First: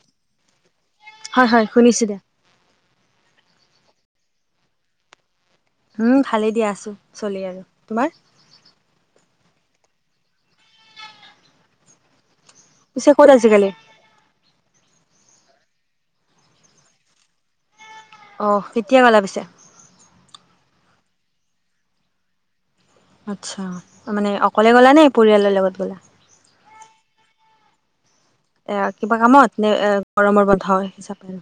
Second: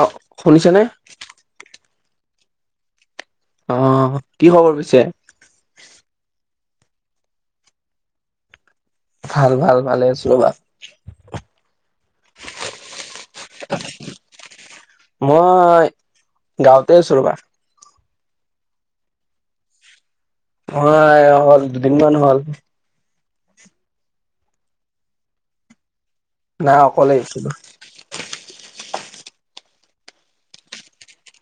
অ শুনিছেনে। হয় হয় শুনিছো দিয়া অ কি খবৰ পিছে। উম ভালেই দিয়া আছো চলি আৰু, তোমাৰ। ভাল ভাল ভালে আছো ৰবা। পিছে ক'ত আজিকালি। মই, গাঁৱতে আছোঁ ৰবা। অ কেতিয়া গলা পিছে। হয় হ'ল দুদিনমান হ'ল। আচ্ছা, মানে অকলে গ'লা নে পৰিয়ালৰ লগত গ'লা। নাই অকলেইছিলো এ কিবা কামত নে এ গৰমৰ বন্ধা হিচাপে আৰু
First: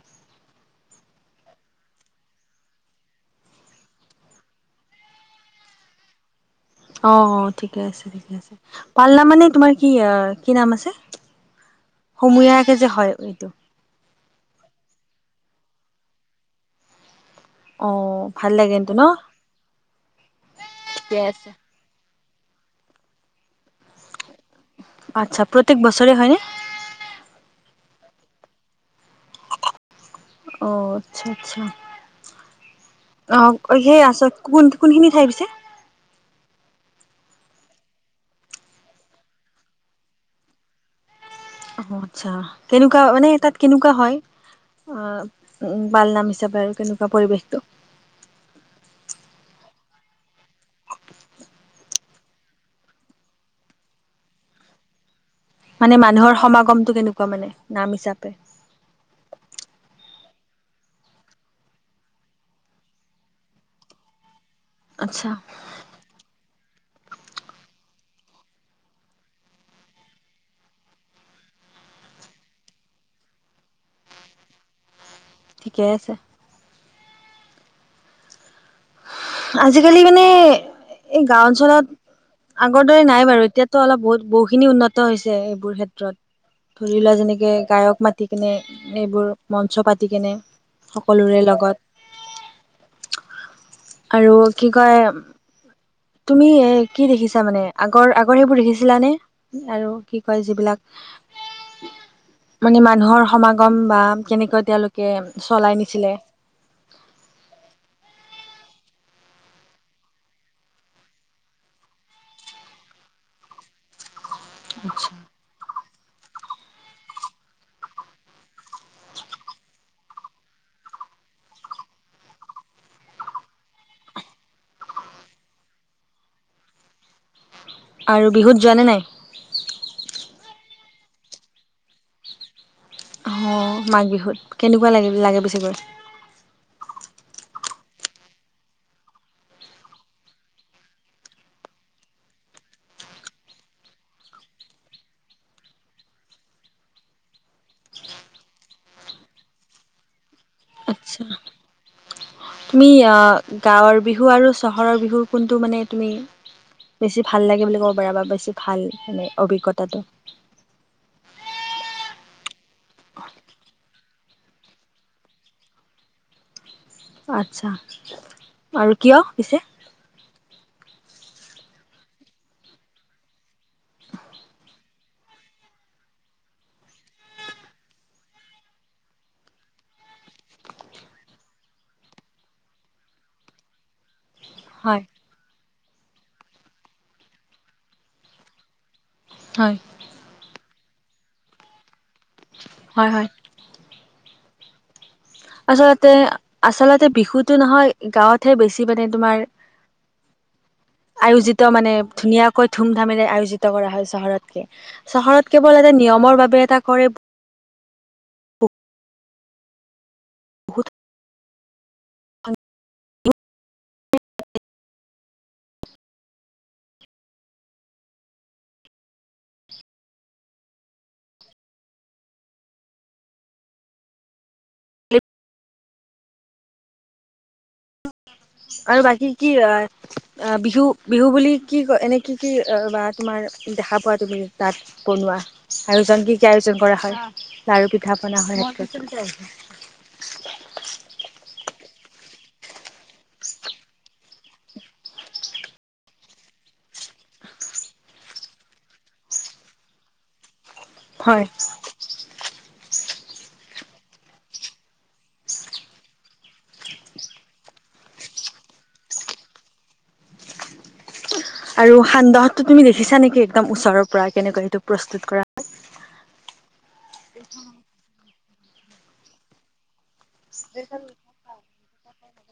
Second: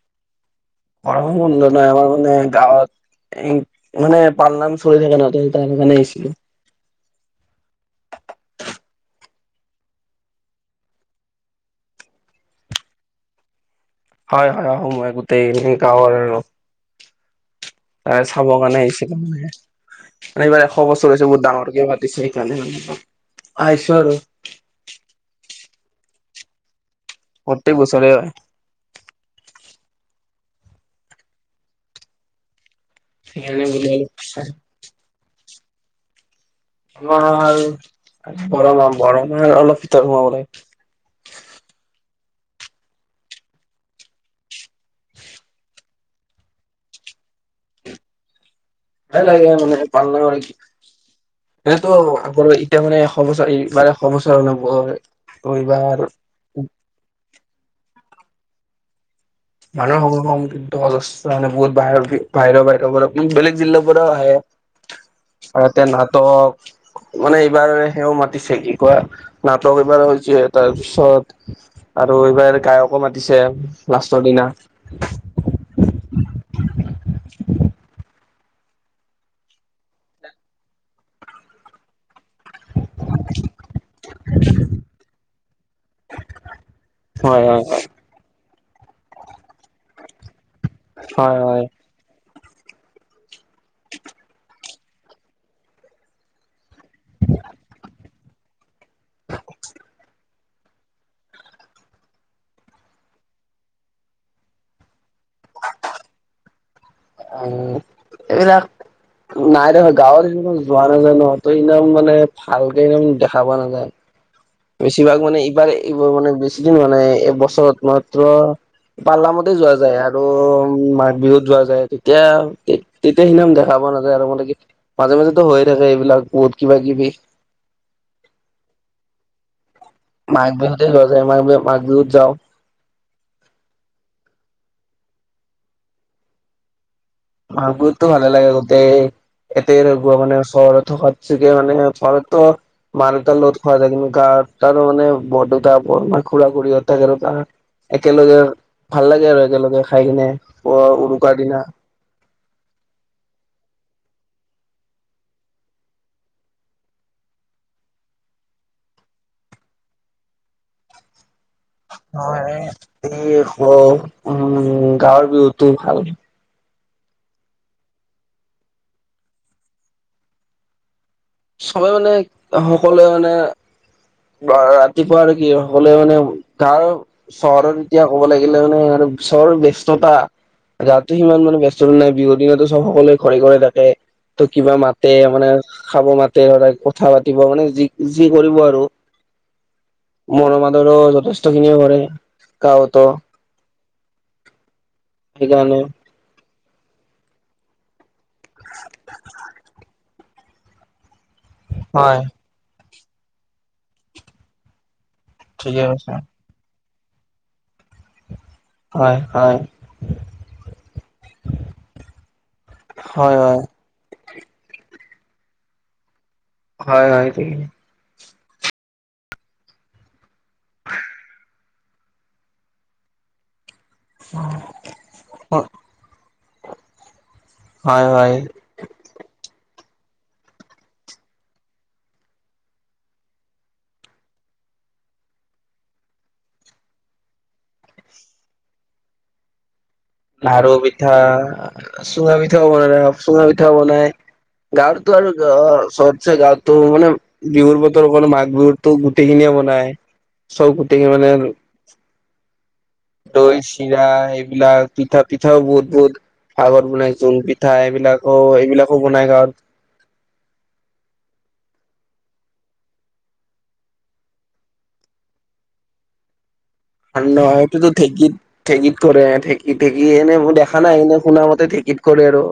বৰ নয় আমাৰ মানে গাঁৱত মানে পালনাম চলি থাকে ন ত তাৰখানেছিলো অ অ ঠিকে আছে ঠিকে আছে পালনাম মানে তোমাৰ কি কি নাম আছে সময়কে যে হয় এইটো হয় হয় আহোময় গোটেই ম গাৰ আৰু অ তাৰে ভাল চাবৰ লাগে কাৰণে কিন্তু ন আহিছিলে মানে এইবাৰ এশ ঠিকে বস্তুছে বহুত আছে ডাঙৰ ক চ কালে আছ আৰু আচ্ছা প্ৰত্যেক বছৰে হয়নে প্ৰত্যেক বছৰে হয় অ আচ্ছা আচ্ছা অ সেইকাৰণে সেই আছ বোলো কোন কোনখিনি ঠাই পিছে আম গৰম গৰম আৰু অলপ ভিতৰত সোমাব লাগে অ আচ্ছা কেনেকুৱা মানে তাত কেনেকুৱা হয় আহ বালনাম হিচাপে আৰু কেনেকুৱা পৰিৱেশটো ভ ল মানে পনক এনেতো আগৰ এতিয়া মানে এশ বছৰ এইবাৰে এশ বছৰ অনুভ মানে মানুহৰ সমাগমটো কেনেকুৱা মানে নাম হিচাপে মানুহৰ কি অজস্থ মানে বহুত বাহিৰ বাহিৰৰ বাহিৰৰ পৰা বেলেগ জিলাৰ পৰাও আহে আচ্ছা আৰুতে নাটক মানে এইবাৰ সেও মাতিছে কি কোৱা নাটক এইবাৰ হৈছে তাৰপিছত আৰু এইবাৰ গায়কো মাতিছে লাষ্টৰ দিনা ঠিকেই আছে আজিকালি মানে এই গাও অঞ্চলত আগৰ দৰে নাই বাৰু এতিয়া অলপ বহুত বহুখিনি উন্নত হৈছে এইবোৰ ক্ষেত্ৰত ধৰি লোৱা হয় যেনেকে হয় গায়ক মাতি কিনে এইবোৰ মঞ্চ পাতি কেনে হয় সকলোৰে হয় লগত আৰু কি কয় তুমি এ কি দেখিছা মানে আগৰ আগৰ সেইবোৰ দেখিছিলানে আৰু কি কয় যিবিলাক [unintelligible] মানে মানুহৰ সমাগম বা কেনেকৈ তেওঁলোকে চলাই নিছিলে। [unintelligible] নাই দেখা গাঁৱত সিমান যোৱা নাযায় নহ ত' একদম মানে ভালকে একদম দেখা পোৱা নাযায়। আচ্ছা। বেছিভাগ মানে এইবাৰ এইব মানে বেছিদিন মানে এইবছৰত মাত্ৰ পাল্লামতে যোৱা যায় আৰু মাঘ বিহুত যোৱা যায় তেতিয়া তেতিয়া সেইদিখন দেখা পা পোৱা নাযায় আৰু মানে কি মাজে মাজেতো হৈয়ে থাকে এইবিলাক বহুত কিবা কিবি। আৰু বিহুত যোৱা নে নাই? মাঘ বিহুতে যোৱা যায় মাঘ বিহু মাঘ বিহুত যাওঁ অ' মাঘ বিহুত, কেনেকুৱা লাগে লাগে পিছে গৈ মাঘ বিহুতো ভালে লাগে গোটেই এতে মানে চহৰত থকাত চেকি মানে [unintelligible] মা দুতাৰ লগত খোৱা যায় কিন্তু গা তাৰো মানে বৰদেউতা, বোমা, খুৰা, খুৰী থাকে আৰু গা একেলগে ভাল লাগে আৰু একেলগে খাই কিনে প আচ্ছা উৰুকাৰ দিনা তুমি গাঁৱৰ বিহু আৰু চহৰৰ বিহু কোনটো মানে তুমি বেছি ভাল লাগে বুলি ক'ব পাৰা বা বেছি ভাল মানে অভিজ্ঞতাটো ন এই উম গাঁৱৰ বিহুটো ভাল। আচ্ছা আৰু কিয় পিছে? চবে মানে সকলোৱে মানে [unintelligible] ৰাতিপুৱা আৰু কি সকলোৱে মানে গাঁৱৰ চহৰত এতিয়া ক'ব লাগিলে মানে আৰু চহৰৰ ব্যস্ত তা ৰাতি সিমান মানে ব্যস্ততা নাই বিহুৰ দিনটো চবে সকলোৱে ঘৰে ঘৰে থাকে। ত' কিবা হয়, মাতে মানে খাব মাতে, ধৰা কথা পাতিব মানে যি যি কৰিব আৰু হয়, মৰম আদৰো যথেষ্ট খিনিয়ে কৰে। গাঁৱ ত' হয়, হয়। আচলতে আচলতে বিহুটো নহয় গাঁৱতহে বেছি মানে তোমাৰ আয়োজিত মানে হয় ধুনীয়াকৈ ধুম ধামেৰে আয়োজিত কৰা হয় চহৰতকে চহৰত কেৱল ঠিকে এটা কৈছা নিয়মৰ বাবে এটা কৰে। হয়, হয়। বহুত হয়, হয়। হয়, হয় ঠিক। [unintelligible] হয় হয় আৰু বাকী কি হয়? [inaudible] বিহু বিহু বুলি কি কয় এনেই কি কি বা তোমাৰ দেখা পোৱা তুমি তাত বনোৱা? আয়োজন কি কি আয়োজন কৰা হয় লাৰু পিঠা পনা হয় [unintelligible] লাৰু পিঠা চুঙা পিঠাও [unintelligible] চুঙা পিঠাও বনায়। গাঁৱতো আৰু চবছে গাঁৱতো মানে বিহুৰ বতৰ অল মাঘ বিহুুৰতো গোটেইখিনিয়ে নাই চব গোটকে মানে হয় দৈ, চিৰা এইবিলাক। পিঠা, পিঠাও বহুত বহুত পাগত বনাই জোনপিঠা এইবিলাকো এইবিলাকো বনাই গাৱত। [inaudible] আৰু সান্দহতো তুমি দেখিছা নেকি একদম ওচৰৰ পৰা কেনেকৈ সেইটো প্ৰস্তুত কৰা হয়। সান্দহ সেইটো ঢেঁকীত ঢেঁকীত কৰে, ঢেঁকীত ঢেঁকী এনে মই দেখা নাই এনে শুনা মতে ঢেঁকী [unintelligible] কৰে আৰু।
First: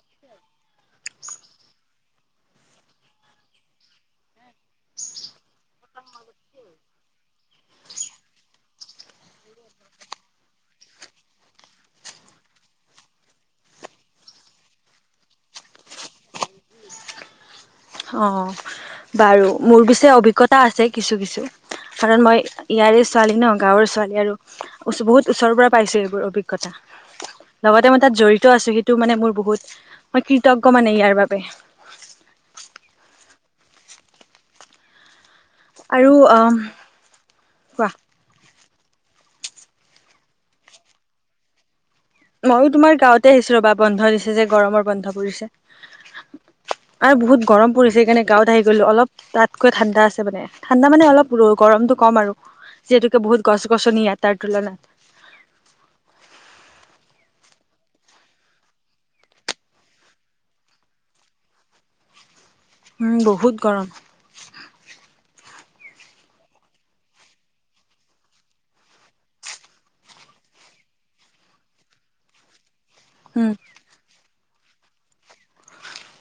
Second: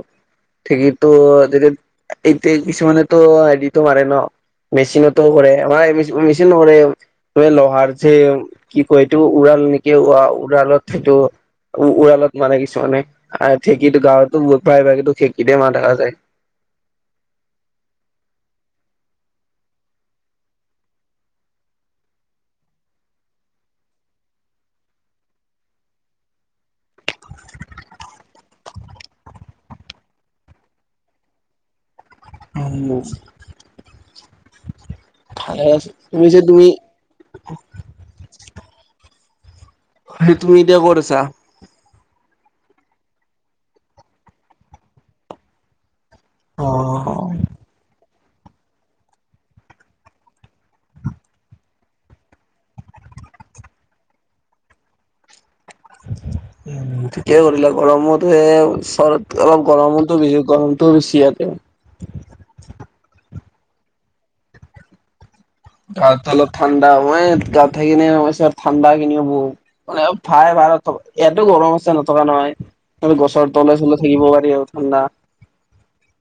ঢেকীটো [unintelligible] এইতি কিছুমানেতো হেৰিটো মাৰে ন। মেচিনতো কৰে মাৰ মেচিন কৰে তুম লোহাৰ যে কি কৰি সেইটো উৰাল নেকি উৰালত সেইটো। উ, ওৰালত মানে কিছুমানে ঢেঁকীটো গাঁৱতো প্ৰাই ভাগো ঢেঁকীতে মা দেখা যায়। অ' বাৰু। মোৰ পিছে অভিজ্ঞতা আছে কিছু কিছু। কাৰণ মই ইয়াৰে ছোৱালী ন' গাঁৱৰ ছোৱালী আৰু বহুত ওচৰৰ পৰা পাইছয় এইবোৰ অভিজ্ঞতা। লগতে মই তাত জড়িত আছোঁ সেইটো মানে মোৰ বহুত মই কৃতজ্ঞ মানে ইয়াৰ বাবে। [unintelligible] ভালেই হৈছে। আৰু শুনিছোঁ অ' তুমি কোৱা। তুমি এতিয়া ক'ত আছা? ময়ো তোমাৰ গাঁৱতে আহিছোঁ, ৰ'ব বন্ধ দিছে যে গৰমৰ বন্ধ পৰিছে। আৰু অ'। বহুত গৰম পৰিছে সেইকাৰণে গাঁৱত আহি গ'লো অলপ তাতকৈ ঠাণ্ডা আছে মানে ঠাণ্ডা মানে অলপ গৰমতটো কম আৰু। যিহেতুকে বহুত গছ গছনি কম তাৰ তুলনাত। [inaudible] ঠিকেই কৰিলা। গৰমতে চ অলপ গৰমোছ গৰমটো বেছি ইতে [inaudible] উম, বহুত গৰম। গাঁৱতে অলপ ঠাণ্ডা, মই গাৱত থাকি কেনে ঠাণ্ডা কিনিও বহুত মানে ভাই ভা ইয়াতো গৰম আছে নথকা নহয়। উম। গছৰ তলে চলে থাকিব পাৰি আৰু ঠাণ্ডা।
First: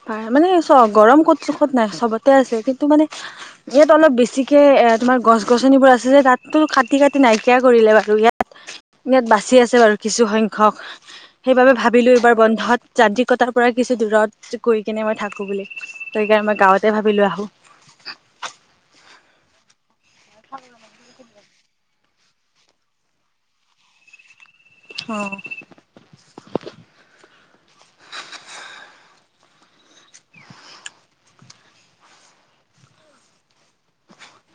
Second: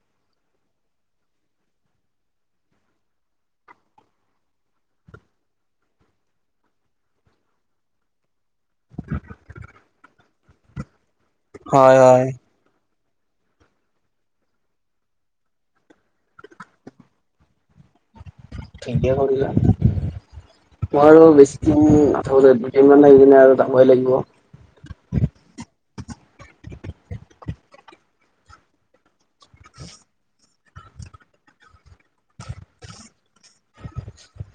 পাৰ মানে চোৱা গৰম ক'ত চোখত নাই চবতে আছে কিন্তু মানে ইয়াত অলপ বেছিকে এ, তোমাৰ গছ গছনিবোৰ আছে যে তাততো কাটি কাটি নাইকিয়া কৰিলে বাৰু ইয়াত ইয়াত বাচি আছে বাৰু কিছু সংখ্যক, সেইবাবে হয় ভাবিলোঁ হয়। এইবাৰ বন্ধত যান্ত্ৰিকতাৰ পৰা কিছু দূৰত কৰি কিনে মই থাকোঁ বুলি সেইকাৰণে মই গাঁৱতে ভাবিলোঁ আহোঁ। ঠিকে কৰিলা। মই আৰু বেছি নথ দুটেইমান সেইদিনে আৰু যাবই লাগিব। অ'।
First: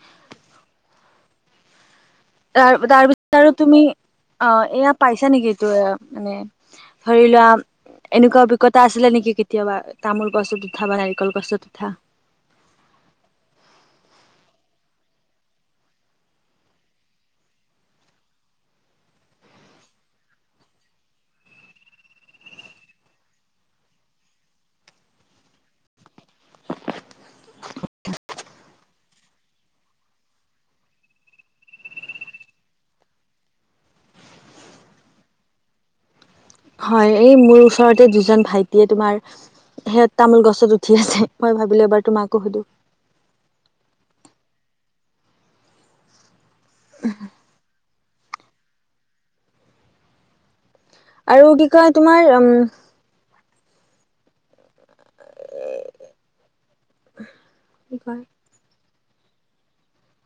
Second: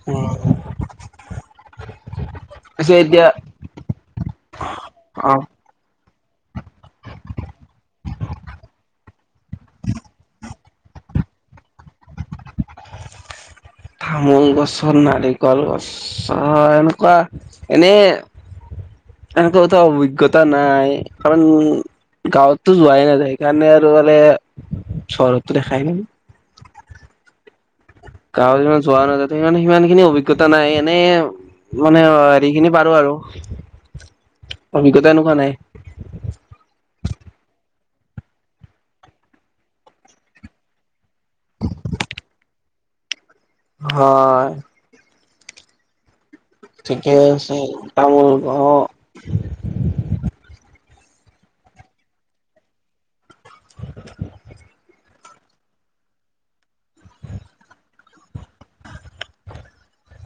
উম। তাৰ পিছে তাৰ এতিয়া পিছত আৰু তুমি আ, এয়া পাইছা অ নেকি টো মানে ধৰি লোৱা এনেকুৱা অভিজ্ঞতা আছিলে নেকি কেতিয়াবা, তামোল গছত উঠা বা নাৰিকল গছত উঠা? [inaudible] তামোল গছৰ, নাৰিকল গছৰ এনেকুৱা এনে এনেকোৱাতো অভিজ্ঞতা নাই কাৰণ গাঁৱততো যোৱাই নাযায় সেইকাৰণে আৰু মানে চহৰতো দেখাই নাই। [inaudible] গাঁৱতমান যোৱা নাই তাতে সেইে সিমানখিনি অভিজ্ঞতা নাই এনে মানে হেৰিখিনি পাৰোঁ আৰু। অভিজ্ঞতা এনেকুৱা নাই। হয়। এই মোৰ ওচৰতে দুজন ভাইটিয়ে তোমাৰ হেই তামোল গছত উঠি আছে। মই ভাবিলোঁ এবাৰ তোমাকো সুধো। হয়। ঠিকেই আছে। তামোল গ আৰু কি কয় তোমাৰ উম [unintelligible] কি কোৱা?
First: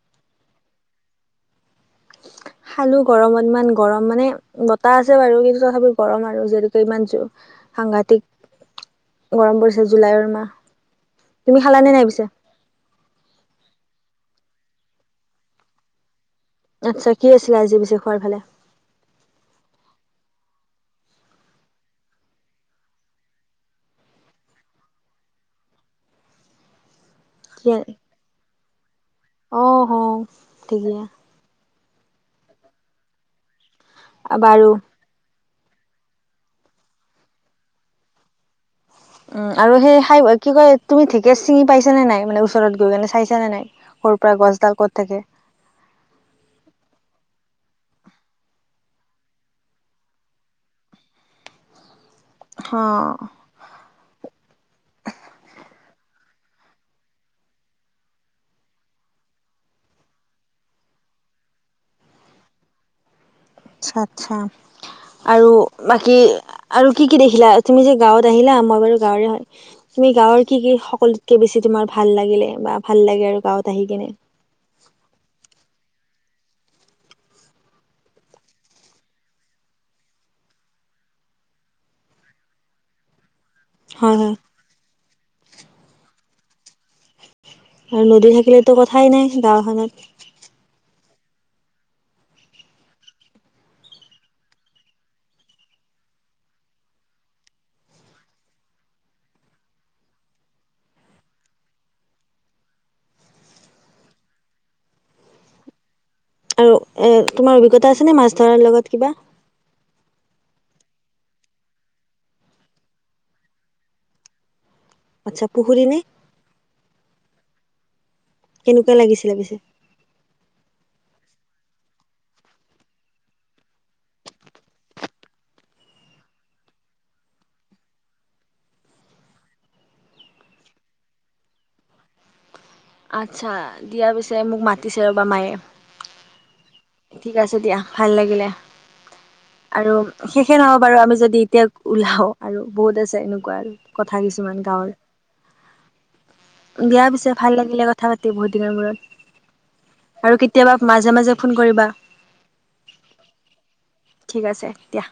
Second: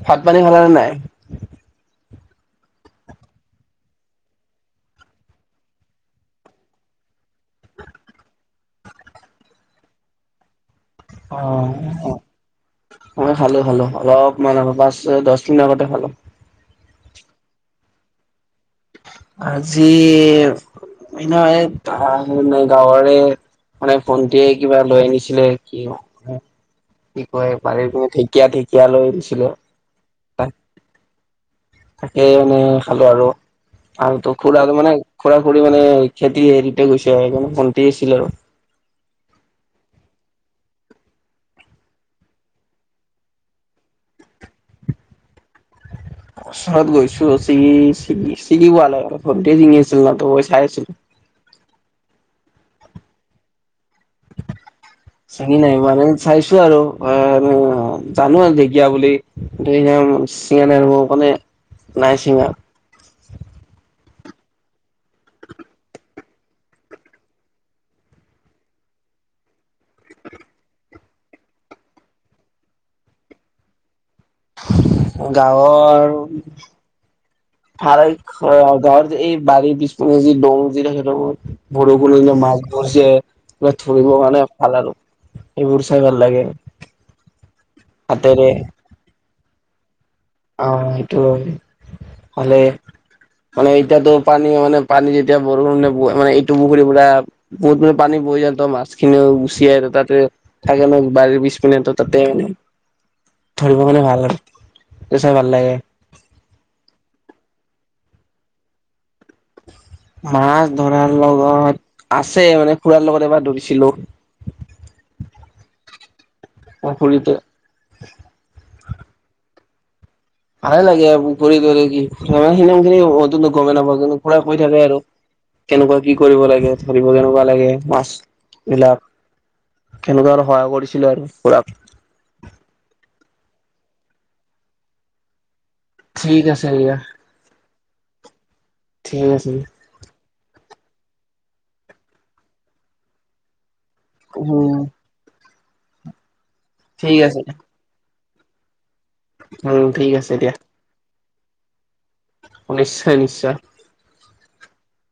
ভাত পানী খালা নে নাই? খালোঁ গৰমত ইমান গৰম মানে বতাহ আছে বাৰু কিন্তু তথাপি গৰম আৰু যিহেতুকে ইমান জোৰ সাংঘাতিক গৰম পৰিছে, জুলাইৰ মাহ। তুমি অ' খালানে নাই পিছে মই খালোঁ খালোঁ। অলপ পাঁচ দহ মিনিট আগতে খালোঁ। আচ্ছা কি আছিলে আজি পিছে খোৱাৰ ফালে? আজি এ। [unintelligible] গাঁৱৰে মানে ভন্টিটিয়ে কিবা লৈ আনিছিলে কি কি কয় পাৰি পিনে ঢেঁকীয়া ঢেঁকীয়া লৈ আনিছিলে অহ, ঢেঁকীয়া তাকেই মানে খালো আৰু আৰু খুৰা বাৰু মানে ফুৰা ফুৰি মানে খেতি হেৰিতে গৈছে সেইকাৰণে ভণ্টি আছিল আৰু। উম আৰু সেই খাই কি কয় তুমি ঢেঁকীয়া ছিঙি পাইছা নে নাই মানে ওচৰত গৈ কেনে চাইছা নে নাই সৰু পৰা গছডাল ক'ত থাকে। [unintelligible] ওচৰত গৈছো ছিঙি ছিঙি ছিঙি পোৱা নাই ভণ্টি ছিঙি আছিল নহ ত মই চাই আছিলো। [inaudible] হ। [inaudible] ছিঙি নাই মানে চাইছো আৰু জানো আৰু ঢেঁকীয়া বুলি। চিঙা নাইব মানে নাই চিঙা আচ্ছা, আচ্ছা। আৰু বাকী আৰু কি, কি দেখিলা তুমি যে গাঁওত আহিলা মই বাৰু গাঁৱৰে হয়। তুমি গাঁও কি কি সকলোতকে বেছি তোমাৰ ভাল লাগিলে বা ভাল লাগে আৰু গাঁওত আহি কিনে। গাঁওৰ। গাঁওৰ যে এই বাৰী বিছপিনে যি দং থাকে সেই ভৰ মাজ মজিয়াত ধৰিবৰ হয় হয় কাৰণে ভাল আৰু এইবোৰ চাই ভাল লাগে। আৰু নদী হাতেৰে থাকিলেতো কথাই নাই গাঁওখনত। আহ সেইটো হলে মানে এতিয়াতো পানী মানে পানী যেতিয়া বৰষুণে মানে এইটো পুখুৰী পো বহুত পানী ন্ত মাছখিনিও গুচিয়াই তাতে থাকে ন বাৰীৰ পিছ পিনে তাতে মানে ধৰিব মানে ভাল চাই ভাল লাগে। আৰু এ তোমাৰ অভিজ্ঞতা আছে নে মাছ ধৰাৰ লগত কিবা। মাছ ধৰাৰ লগত আছে মানে খুৰাৰ লগত এবাৰ ধৰিছিলো। [inaudible] আচ্ছা পুখুৰী নে? অ', খুৰীতে। কেনেকুৱা লাগিছিলে পিছে। ভালে লাগে আৰু ঘূৰি তৰি কি খিম খিনি অভি গমেই নাপাওঁ কিন্তু পুৰা কৈ থাকে আৰু কেনেকুৱা কি কৰিব লাগে ধৰিব কেনেকুৱা লাগে মাছ বিলাক কেনেকুৱা আৰু সহায় কৰিছিলো আৰু পুৰা আচ্ছা দিয়া পিছে মোক মাতিছে ৰ'বা মায়ে। ঠিক আছে। দিয়া ঠিক আছে দিয়া, ভাল লাগিলে ঠিক আছে আৰু শেষে নহক। বাৰু আমি যদি এতিয়া ওলাও আৰু বহুত আছে এনেকুৱা আৰু কথা কিছুমান উম গাঁওৰ বিয়া ঠিক পিছে আছে ভাল লাগিলে কথা পাতি বহুত দিনৰ উম ঠিক মূৰত। আছে আৰু দিয়া কেতিয়াবা মাজে মাজে ফোন কৰিবা। নিশ্চয় নিশ্চয়। ঠিক আছে এতিয়া।